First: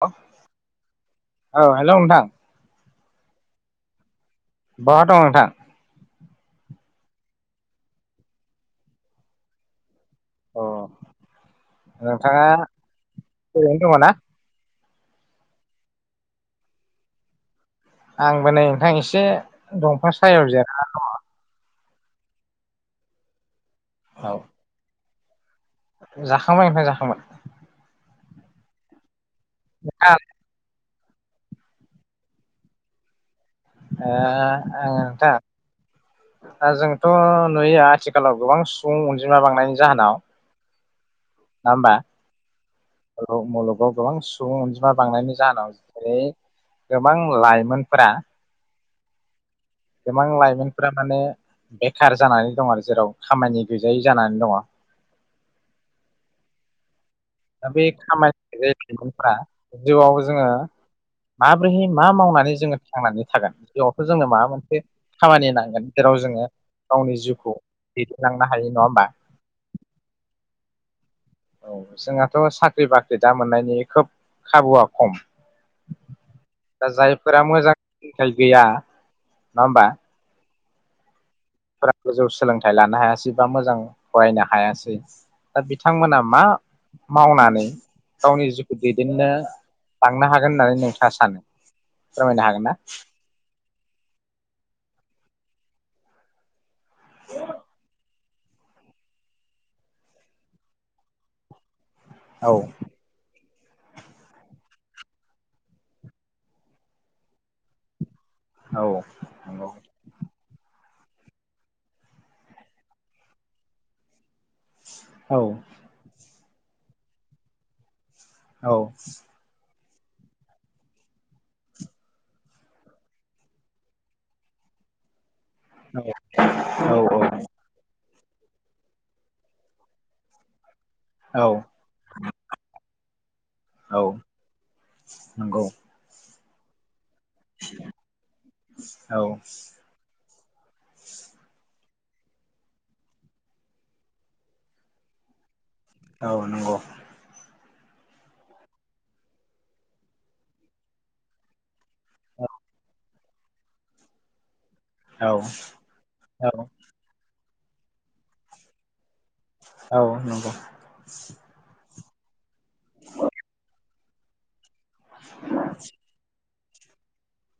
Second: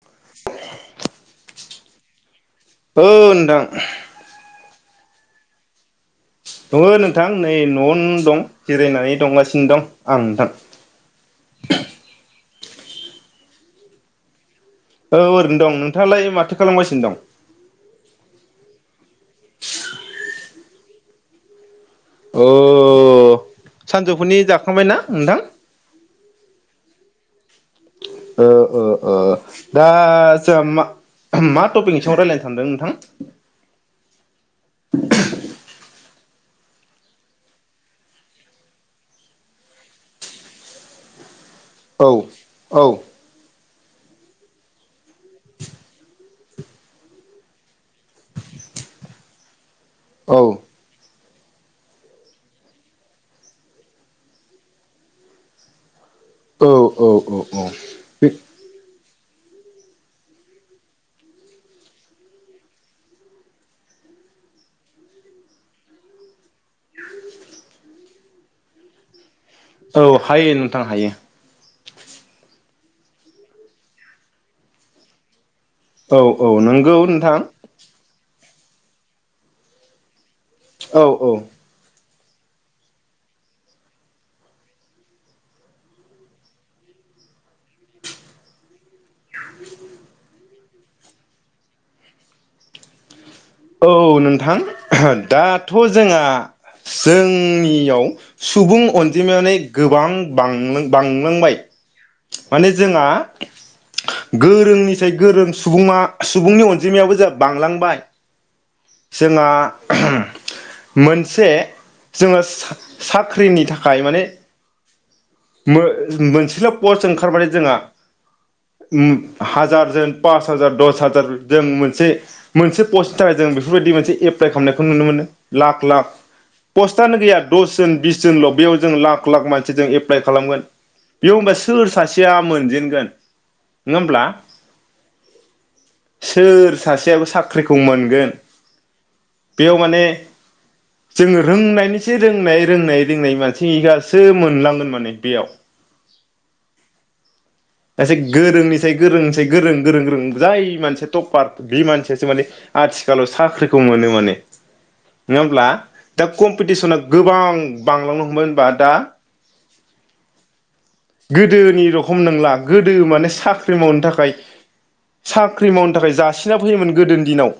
[unintelligible] ओ हेलौ नोंथां ओ नोंथां बाहा दं नोंथां दङो नोंथां नै न'आवनो दं जिरायनानै दंगासिनो दं आं दा अ नोंथाङा ओरैनो दङ ना औ ओरैनो दं नोंथाङालाय माथो खालामगासिनो दं आंबो नै नोंथां एसे दंफां सायाव जिरा दङ अ औ सानजौफुनि जाखांबायना नोंथां जाखांबाय नोंथां जाखांबाय ओ ओ ओ दा नोंथां जों मा मा टपिकनि सायाव रायलायनो सानदों नोंथां ए ए नोंथां ओ जोंथ नुयो आथिखालाव गोबां सुबुं अनजिमा बांनायनि जाहोनाव नङा औ औ होमबा [unintelligible] ओ गोबां सुबुं अनजिमा बांनायनि जाहोनाव जेरै गोबां लाइमोनफोरा गोबां औ लाइमोनफोरा माने बेखार जानानै दं आरो जेराव खामानि गैजायै जानानै दङ औ औ औ औ बे सुबुंफोरा जिउआव जोङो माब्रैहाय मा मावनानै जोङो थांनानै थागोन जिउआवथ जोंनो माबा मोनसे खामानि नांगोन जेराव जोङो गावनि जिउखौ दैदेनलांनो हायो नङा होमबा औ हायो नोंथां हायो औ जोंहा थ साख्रि बाख्रि दा मोननायनि खोब खाबुआ खम औ औ दा नोंगौ नोंथां जायफोरा मोजां सोलोंथाइ गैया नङा होमबा औ औ फोरा गोजौ सोलोंथाइ लानो हायासै बा मोजां फरायनो हायासै दा बिथांमोना मा मावनानै गावनि जिउखौ दैदेननो लांनो हागोन होननानै नोंथाङा सानो फोरमायनो हागोन ना औ औ नोंथां दाथ जोंहा जोंनियाव सुबुं अनजिमानो गोबां बांनो बांलांबाय औ माने जोंहा गोरोंनिसाय गोरों सुबुङा सुबुंनि अनजिमायाबो जोंहा बांलांबाय। औ जोंहा नंगौ मोनसे जोङो सा-साख्रिनि थाखाय माने औ मो-मोनसे फिलप पस्ट ओंखारबाय जोंहा औ उम हाजार जों पास हाजार दस हाजार जों मोनसे मोनसे पस्टनि थाखाय जों बेफोरबायदि मोनसे एप्लाइ खालामनायखौ नुनो मोनो। लाख लाख औ पस्टआनो औ गैया दस जोन बिस जोंल बेयाव जों लाख लाख मानसिजों एफ प्लाइ खालामगोन। बेव औ होमब्ला सोर सासेया मोनजेनगोन नङा औ होमब्ला? नंगौ सोर सासे सेयाबो साख्रिखौ मोनगोन औ बेयाव माने जोङो रोंनायनिसाय रोंनाय रोंनाय रोंनाय मानसिआसो मोनलांगोन मोन। ने बेयाव। औ नंगौ। दा जाय गोरोंनिसाय गोरोंनिसाय गोरों गोरों गोरों जाय मानसिया टपार बे मानसि यासो माने औ आथि खालाव साख्रिखौ मोनो माने। नङा होमब्ला? दा औ कम्पिटिसना गोबां बांलांनो हमबाय होनबा दा औ नंगौ। गोदोनि र' खम नोंला गोदो माने साख्रि मावनो थाखाय साख्रि मावनो थाखाय जासि ना फैयोमोन गोदोनि दिनाव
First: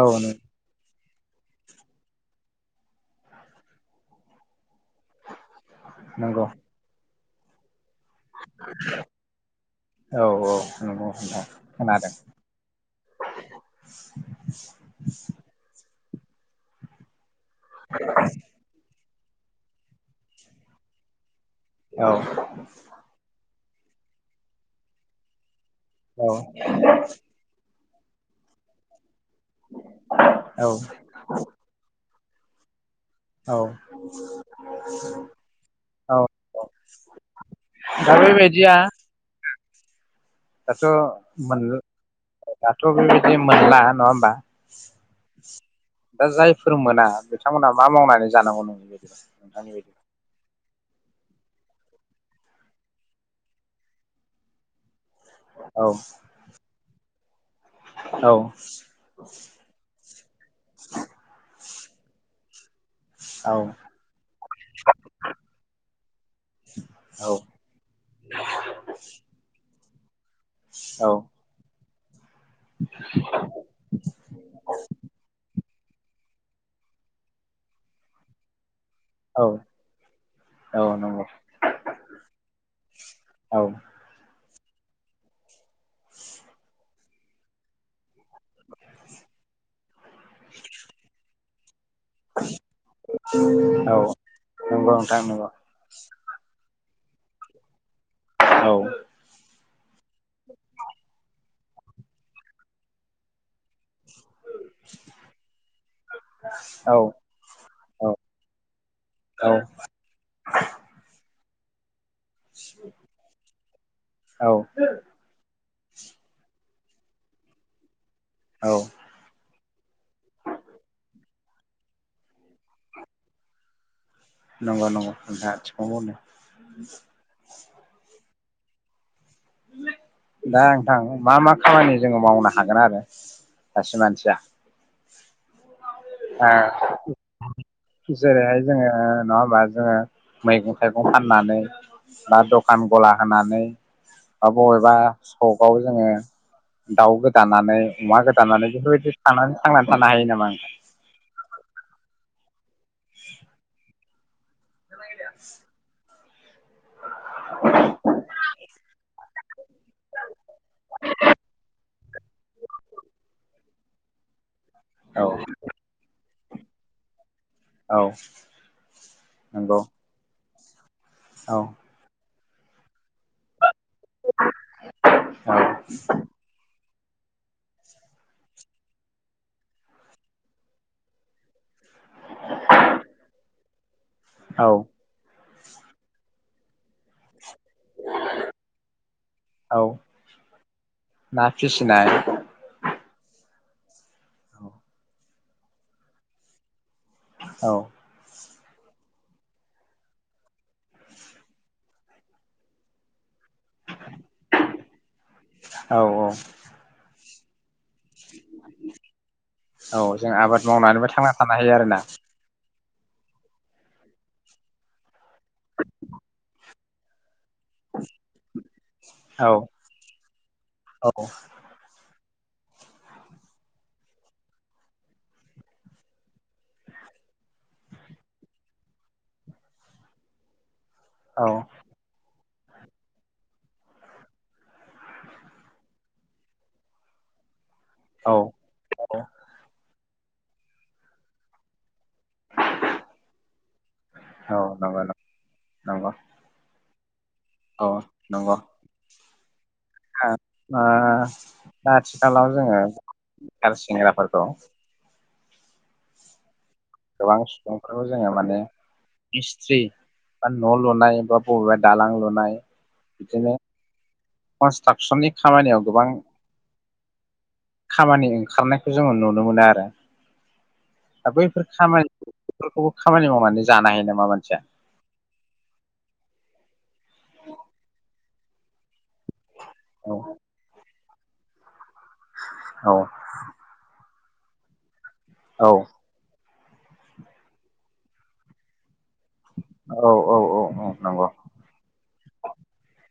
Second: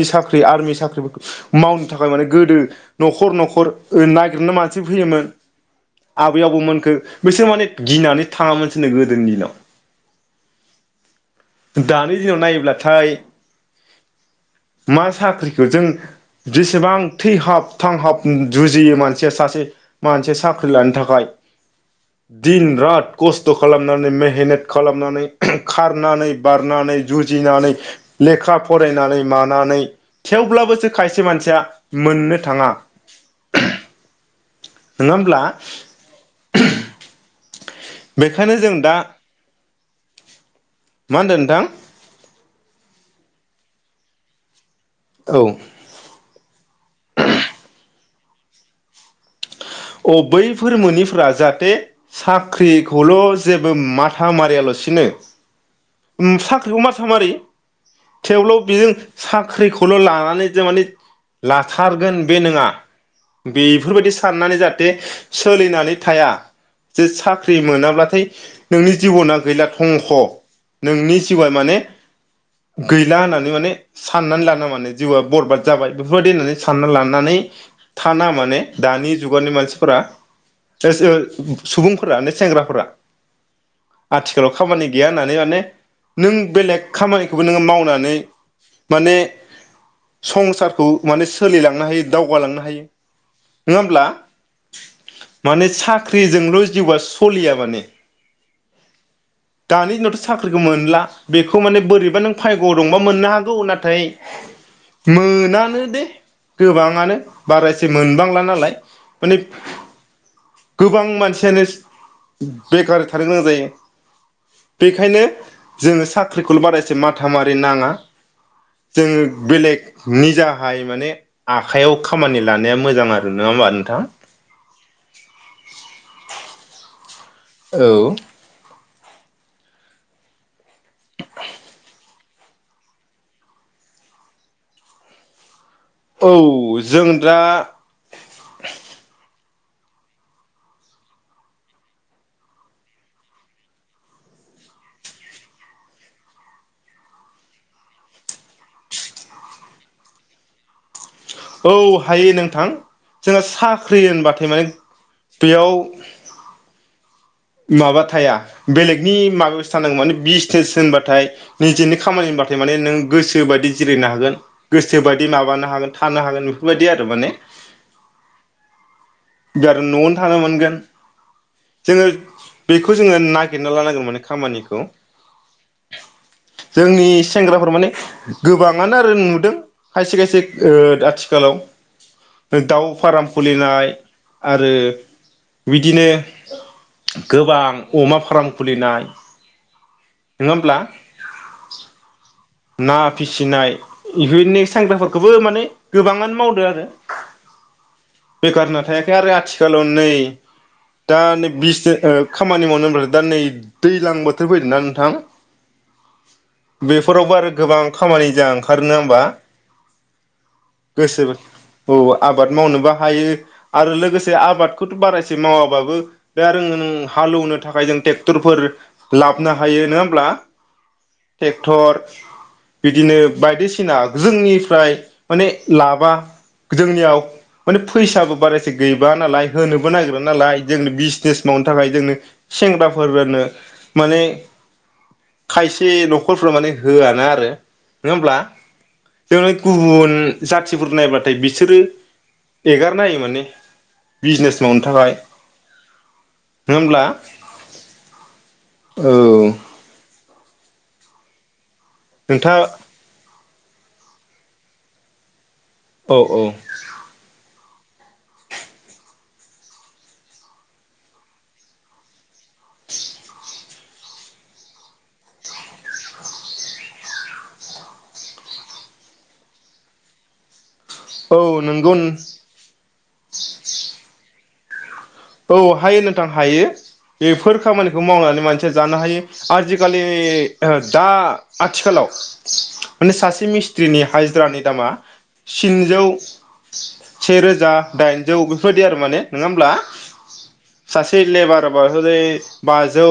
औ साख्रि आरमि साख्रिफोरखौ मावनो थाखाय माने गोदो न'खर न'खर ओ नागिरनो मानसि फैयोमोन आबै नंगौ आबौ मोनखो बिसोर माने गिनानै थाङामोनसोनो गोदोनि दिनाव औ नंगौ नोंथां खोनादों दानि दिनाव नायोब्लाथाय मा साख्रिखौ जों जेसेबां थैहाब थांहाब जुजियो मान सिया सासे मोनसे साख्रि लानो थाखाय औ दिन रात कस थ' खालामनानै मेहेनेट खालामनानै औ खारनानै बारनानै जुजिना नै लेखा फरायनानै मानानै औ थेवब्लाबोसो खायसे मानसिया मोननो थाङा औ । नङा होमब्ला? दा बेखायनो बेबायदिया जों दा दाथ' मा होनदों मोन नोंथां दाथ' बे गेम मोनला नङा होमबा? औ दा जायफोर मोना, बिथांमोना मा मावनानै जानांगौ नोंनि बायदिबा? नोंथांनि बायदि अ बैफोर मोनिफोरा जा बेे साख्रिखौल' जेबो माथा मारियाल'सिनो। [unintelligible] उम साख्रिखौ मारसा मारि। औ थेवब्लाबो बिजों साख्रिखौल' लानानै जों माने ला। थारगोन बे नोंङा। औ बेफोरबायदि साननानै जाहाथे सोलिनानै थाया, जे औ साख्रि मोनाब्लाथाय नोंनि जिबना गैला हंख' औ नोंनि जिवा माने। गैला होननानै माने साननानै लाना माने जिउआ बरबाद जाबाय बेफोरबायदि होननानै सानना लानानै थाना माने। दानि औ जुगावनि मानसिफोरा औ [unintelligible] नंगौ सुबुंफोरानो सेंग्राफोरा औ आथि खालाव खामानि गैया होननानै माने। नों बेलेग खामानिखौबो नोङो मावनानै माने संसारखौ माने सोलिलांनो हायो। दावगालांनो हायो, नोङा होमब्ला? नंगौ नोंथां नंगौ माने सा ख्रिजोंल' जिउवा सलिया माने। [unintelligible] औ। दानि दिनावथ' साख फोरखौ मोनला, बेखौ माने बोरैबा नों फाग्यवाव दंबा मोननो हागौ नाथाय। मोनानो दे औ गोबाङानो बारा एसे मोनबांला नालाय। माने गोबां मानसि यानो बेखार थानो गोनां जायो। औ बेखायनो जोङो साख्रिखौल' बारा एसे माथा मारि नाङा। औ जोङो बेलेग निजाहाय माने आखाइायाव खामानि लानाया मोजां आरो नङा होमबा नोंथां? नंगौ नंगौ नोंथाङा थिगखौनो बुंदों। औ। दा नोंथां मा मा खामानि जोङो मावनो हागोन आरो सासे मानसिया? औ जों दा ओ जेरैहाय जोङो नङा होमबा जोङो मैगं थाइगं फाननानै, बा दखान गला होनानै, बा बबेबा सगाव जोङो दाउ गोदानानै अमा गोदानानै बेफोरबायदि थानानै थांनानै थानो हायो नामा नोंथां? औ हायो नोंथां जोंहा साख्रि होनबाथाय माने बेयाव माबा थाया बेलेगनि माबायावसो थानांगो माने बिजनेस होनबाथाय निजेनि खामानि होनबाथाय माने नों गोसो बादि जिरायनो हागोन। औ गोसोबादि माबानो हागोन थानो हागोन। बेफोरबादि आरो माने। औ। गार नंगौ न'आवनो थानो मोनगोन। औ [inaudible] जोङो बेखौ जोङो नागिर ना लानांगो माने खामानिखौ। जोंनि सेंग्राफोर माने गोबाङानो आरो नुदों खायसे खायसे ओ आथिखालाव दाउ फाराम खुलिनाय औ आरो बिदिनो गोबां अमा फाराम खुलिनाय औ नङा होमब्ला? ना फिसिनाय ना फिसिनाय इफोरनि औ साइफाफोरखौबो माने गोबाङानो मावदो आरो। औ। बेखार होनना थायाखै आरो आथिखालाव नै दा नै बे बिजने ओ खामानि मावनो होनब्लाथाय दा नै दैज्लां बोथोर फैदोंना नोंथां औ बे फोरावबो आरो गोबां खामानि जा ओंखारो नङा होनबा औ जों आबाद मावनानैबो गोसो थांना थानो हायो आरोना औ आबाद मावनोबा हायो आरो लोगोसे आबादखौथ' बारा एसे मावाबाबो बे आरो नों हालौनो थाखाय जों ट्रेक्टरफोर औ लाबोननो हायो नङा होमब्ला? औ बिदिनो बायदिसिना जोंनिफ्राय माने लाबा जोंनियाव माने फैसाबो बारायसे गैबा नालाय होनोबो नागिरा नालाय। जोंनो बिजनेस औ मावनो थाखाय जोंनो सेंग्राफोरनो माने खायसे न' खरफोरा माने होआ ना आरो नोंङा औ होमब्ला औ जोंङो गुबुन जाथिफोर नायबाथाय बिसोरो एगारनायो माने औ बिजनेस मावनो नंगौ थाखाय नङा होमब्ला? अ नंगौ औ ओ ओ दा आथिखालाव नोंथाङा जोङो [unintelligible] सेंग्राफोरखौ औ औ गोबां सुबुंफोरखौ जोङो माने मिस्थ्रि बा न' लुनाय बा बबेबा दालां लुनाय बिदिनो कनस्ट्राकसननि खामानियाव गोबां खामानि ओंखारनायखौ जोङो नुनो मोनो आरो दा औ बैफोर नंगौ खामानि बेफोरखौबो खामानि मावनानै जानो हायो नामा मानसिया? औ हायो नोंथां हायो। बेफोर खामानिखौ मावनानै मा सिया जानो हायो। आजिकालि औ ओ दा आथिखालाव औ माने सासे मिस्ट्रिनि हाइ जिरानि दामा औ स्निजौ सेे रोजा दाइनजौ बेफोरबायदि आरो माने नोङा होमब्ला? औ औ औ सासे नंगौ लेबार बा [unintelligible] बाजौ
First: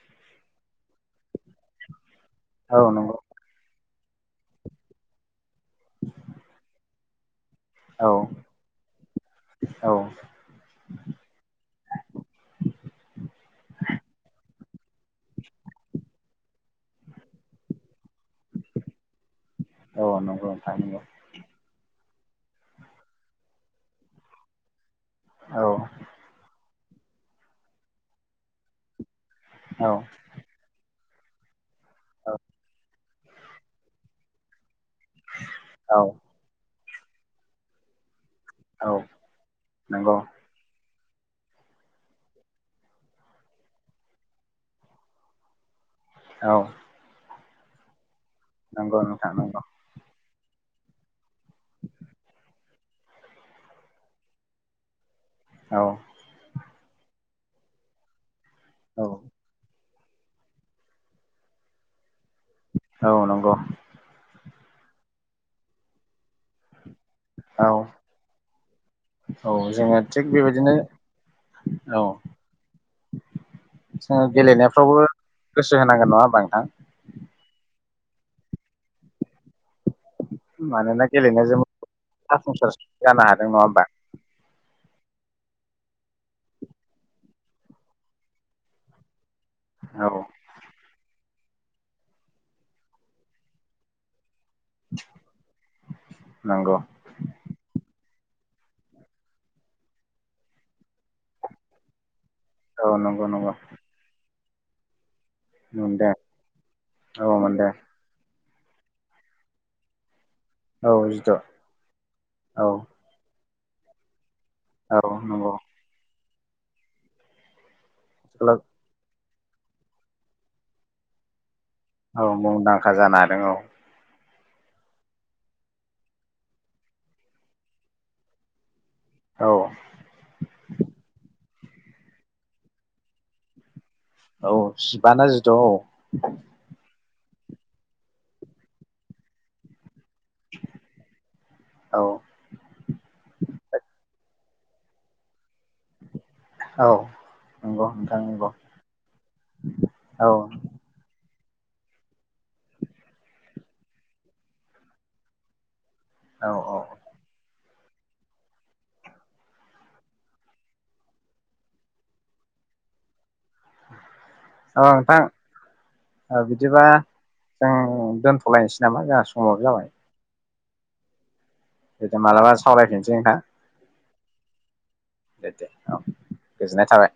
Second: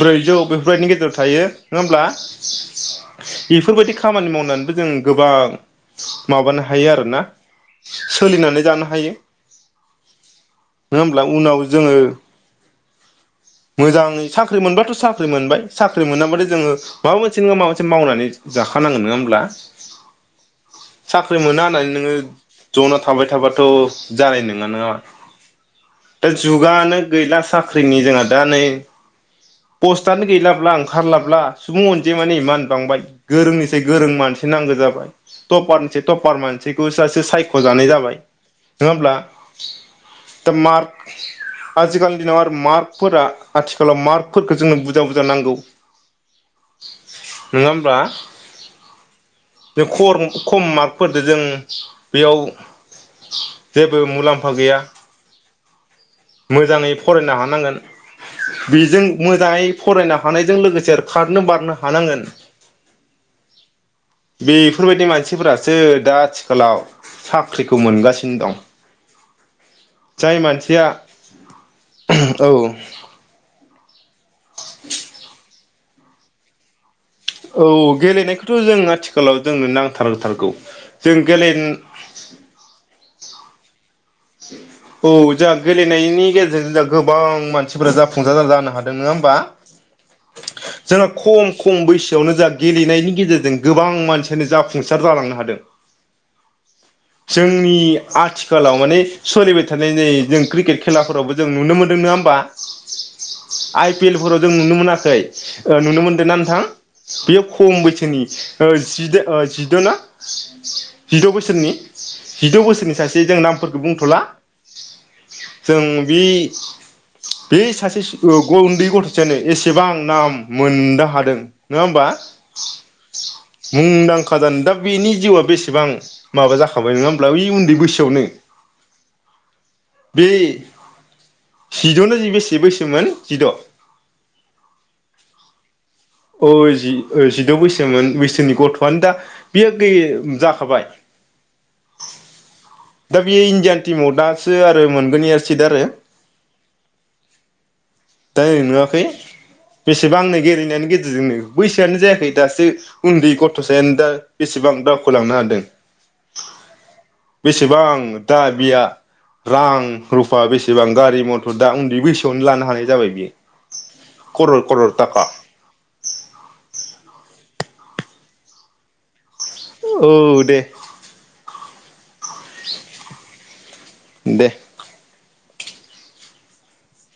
ब्रैजौ बेफोरबायदिनि गेजेराव थायो नोङा होमब्ला? औ नंगौ बेफोरबायदि खामानि मावनानैबो जों गोबां माबानो हायो आरोना औ सोलिनानै जानो हायो। औ नोङा होमब्ला उनाव जोङो मोजाङै साख्रि मोनब्लाथ' साख्रि मोनबाय साख्रि मोनाबाथाय जोङो माबा मोनसे नङा माबा मोनसे मावनानै जाखानांगोन नङा होमब्ला औ नंगौ नोंथां नंगौ साख्रि मोना होननानै नोङो जना थाबाय थाबाथ' जानाय नोङा ना औ जुगानो गैला साख्रिनि जोंहा दा नै औ पस्तानो गैलाब्ला आं ओंखारलाब्ला सुबुं अनजिमानि मान बांबाय गोरोंनिसाय गोरों मानसि नांगौ जाबाय त'फारनिसाय औ त' फरारमानसि बोसासो सायख'जानाय जाबाय नङा औ होमब्ला नंगौ दा मार्क आजिखालिनि दिनाव आरो मार्क फोरा आथिखालाव मार्कफोरखौ जोंनो बुजा बुजा नांगौ। औ नोङा होमब्ला नंगौ नोंथां नंगौ जों खर खम मार्कफोरजों जों बेयाव जेबो मुलाम्फा गैया। औ मोजाङै फरायनो हानांगोन बेजों औ मोजाङै फरायनो हानायजों लोगोसे खारनो बारनो हानांगोन। औ नंगौ बेफोरबायदि मानसिफोरासो दा आथिखालाव औ साख्रिखौ मोनगासिनो दं। औ जोङो थिग जाय बेबायदिनो मानसिया औ [unintelligible] गेलेनायफ्रावबो गोसो होनांगोन नंङा होमबा नोंथां औ गेलेनायखौथ' जों आथिखालाव जोंनो नां थारथारगौ मानोना जों गेलेन गेलेनायजोंबो जाफुंसार जानो हादों नङा होमबा औ जोहा गेलेनायनि गेजेरजों जों गोबां मानसिफोरा जाफुंसार जानो हादों नंङा होमबा औ जोंना खम खम बैसोआवनो जा गेलेनायनि गेजेरजों गोबां मानसि दिनै जाफुंसार जालांनो हादों नंगौ जोंनि आथिखालाव माने सोलिबाय थानाय नै जों क्रिकेट खेलाफोरावबो जों नुनो मोनदों नोंङा होमबा औ नंगौ नंगौ आइ पि एल फोराव जों नुनो मोनाखै ओ नुनो मोनदों ना नोंथां औ बेयो मोनदों खम बैसोनि जिदो जिद' ना औ जिद' जिथु बोसोरनि जिद' औ बोसोरनि सासे जों ना बुंथ'ला औ नंगौ जों बे बे हि सासे स्कुलाव उन्दै गथ' जेनै एसेबां नाम मोननो हादों नङा होमबा औ मुंदांखा जानो हादों मुंदां खादान दा बेनि जिउआ बेसेबां माबा जाखाबाय नङा होमब्ला इ उन्दै बैसोआवनो औ बे जिद'नो जि बेसे बैसोमोन जिद' औ जिबाना जिद' औ औ ओ जि जिद' बैसोमोन बैसोनि गथ'आनो दा बियो गै जाखाबाय औ दा बेयो इण्डियान टीमाव दासो आरो मोनगोन इयो सिट आरो औ नंगौ नोंथां नंगौ दायरेख नुवाखै औ बेसेबांनो गेलेनायनि गेजेरजोंनो बैसोआनो जायाखै दासो उन्दै गथ'सायानो दा बेसेबां दावखो लांनो हादों औ औ बेसेबां दा बिया रां रुफा बेसेबां गारि मथर दा उन्दै बैसोआवनो लानो हानाय जाबाय बियो करर औ करर नोंथां थाखा औ बिदिबा जों दोनथ'लायनोसै नामा जों औ दे मालाबा सावरायफिनसै नोंथां दे दे दे औ गोजोननाय थाबाय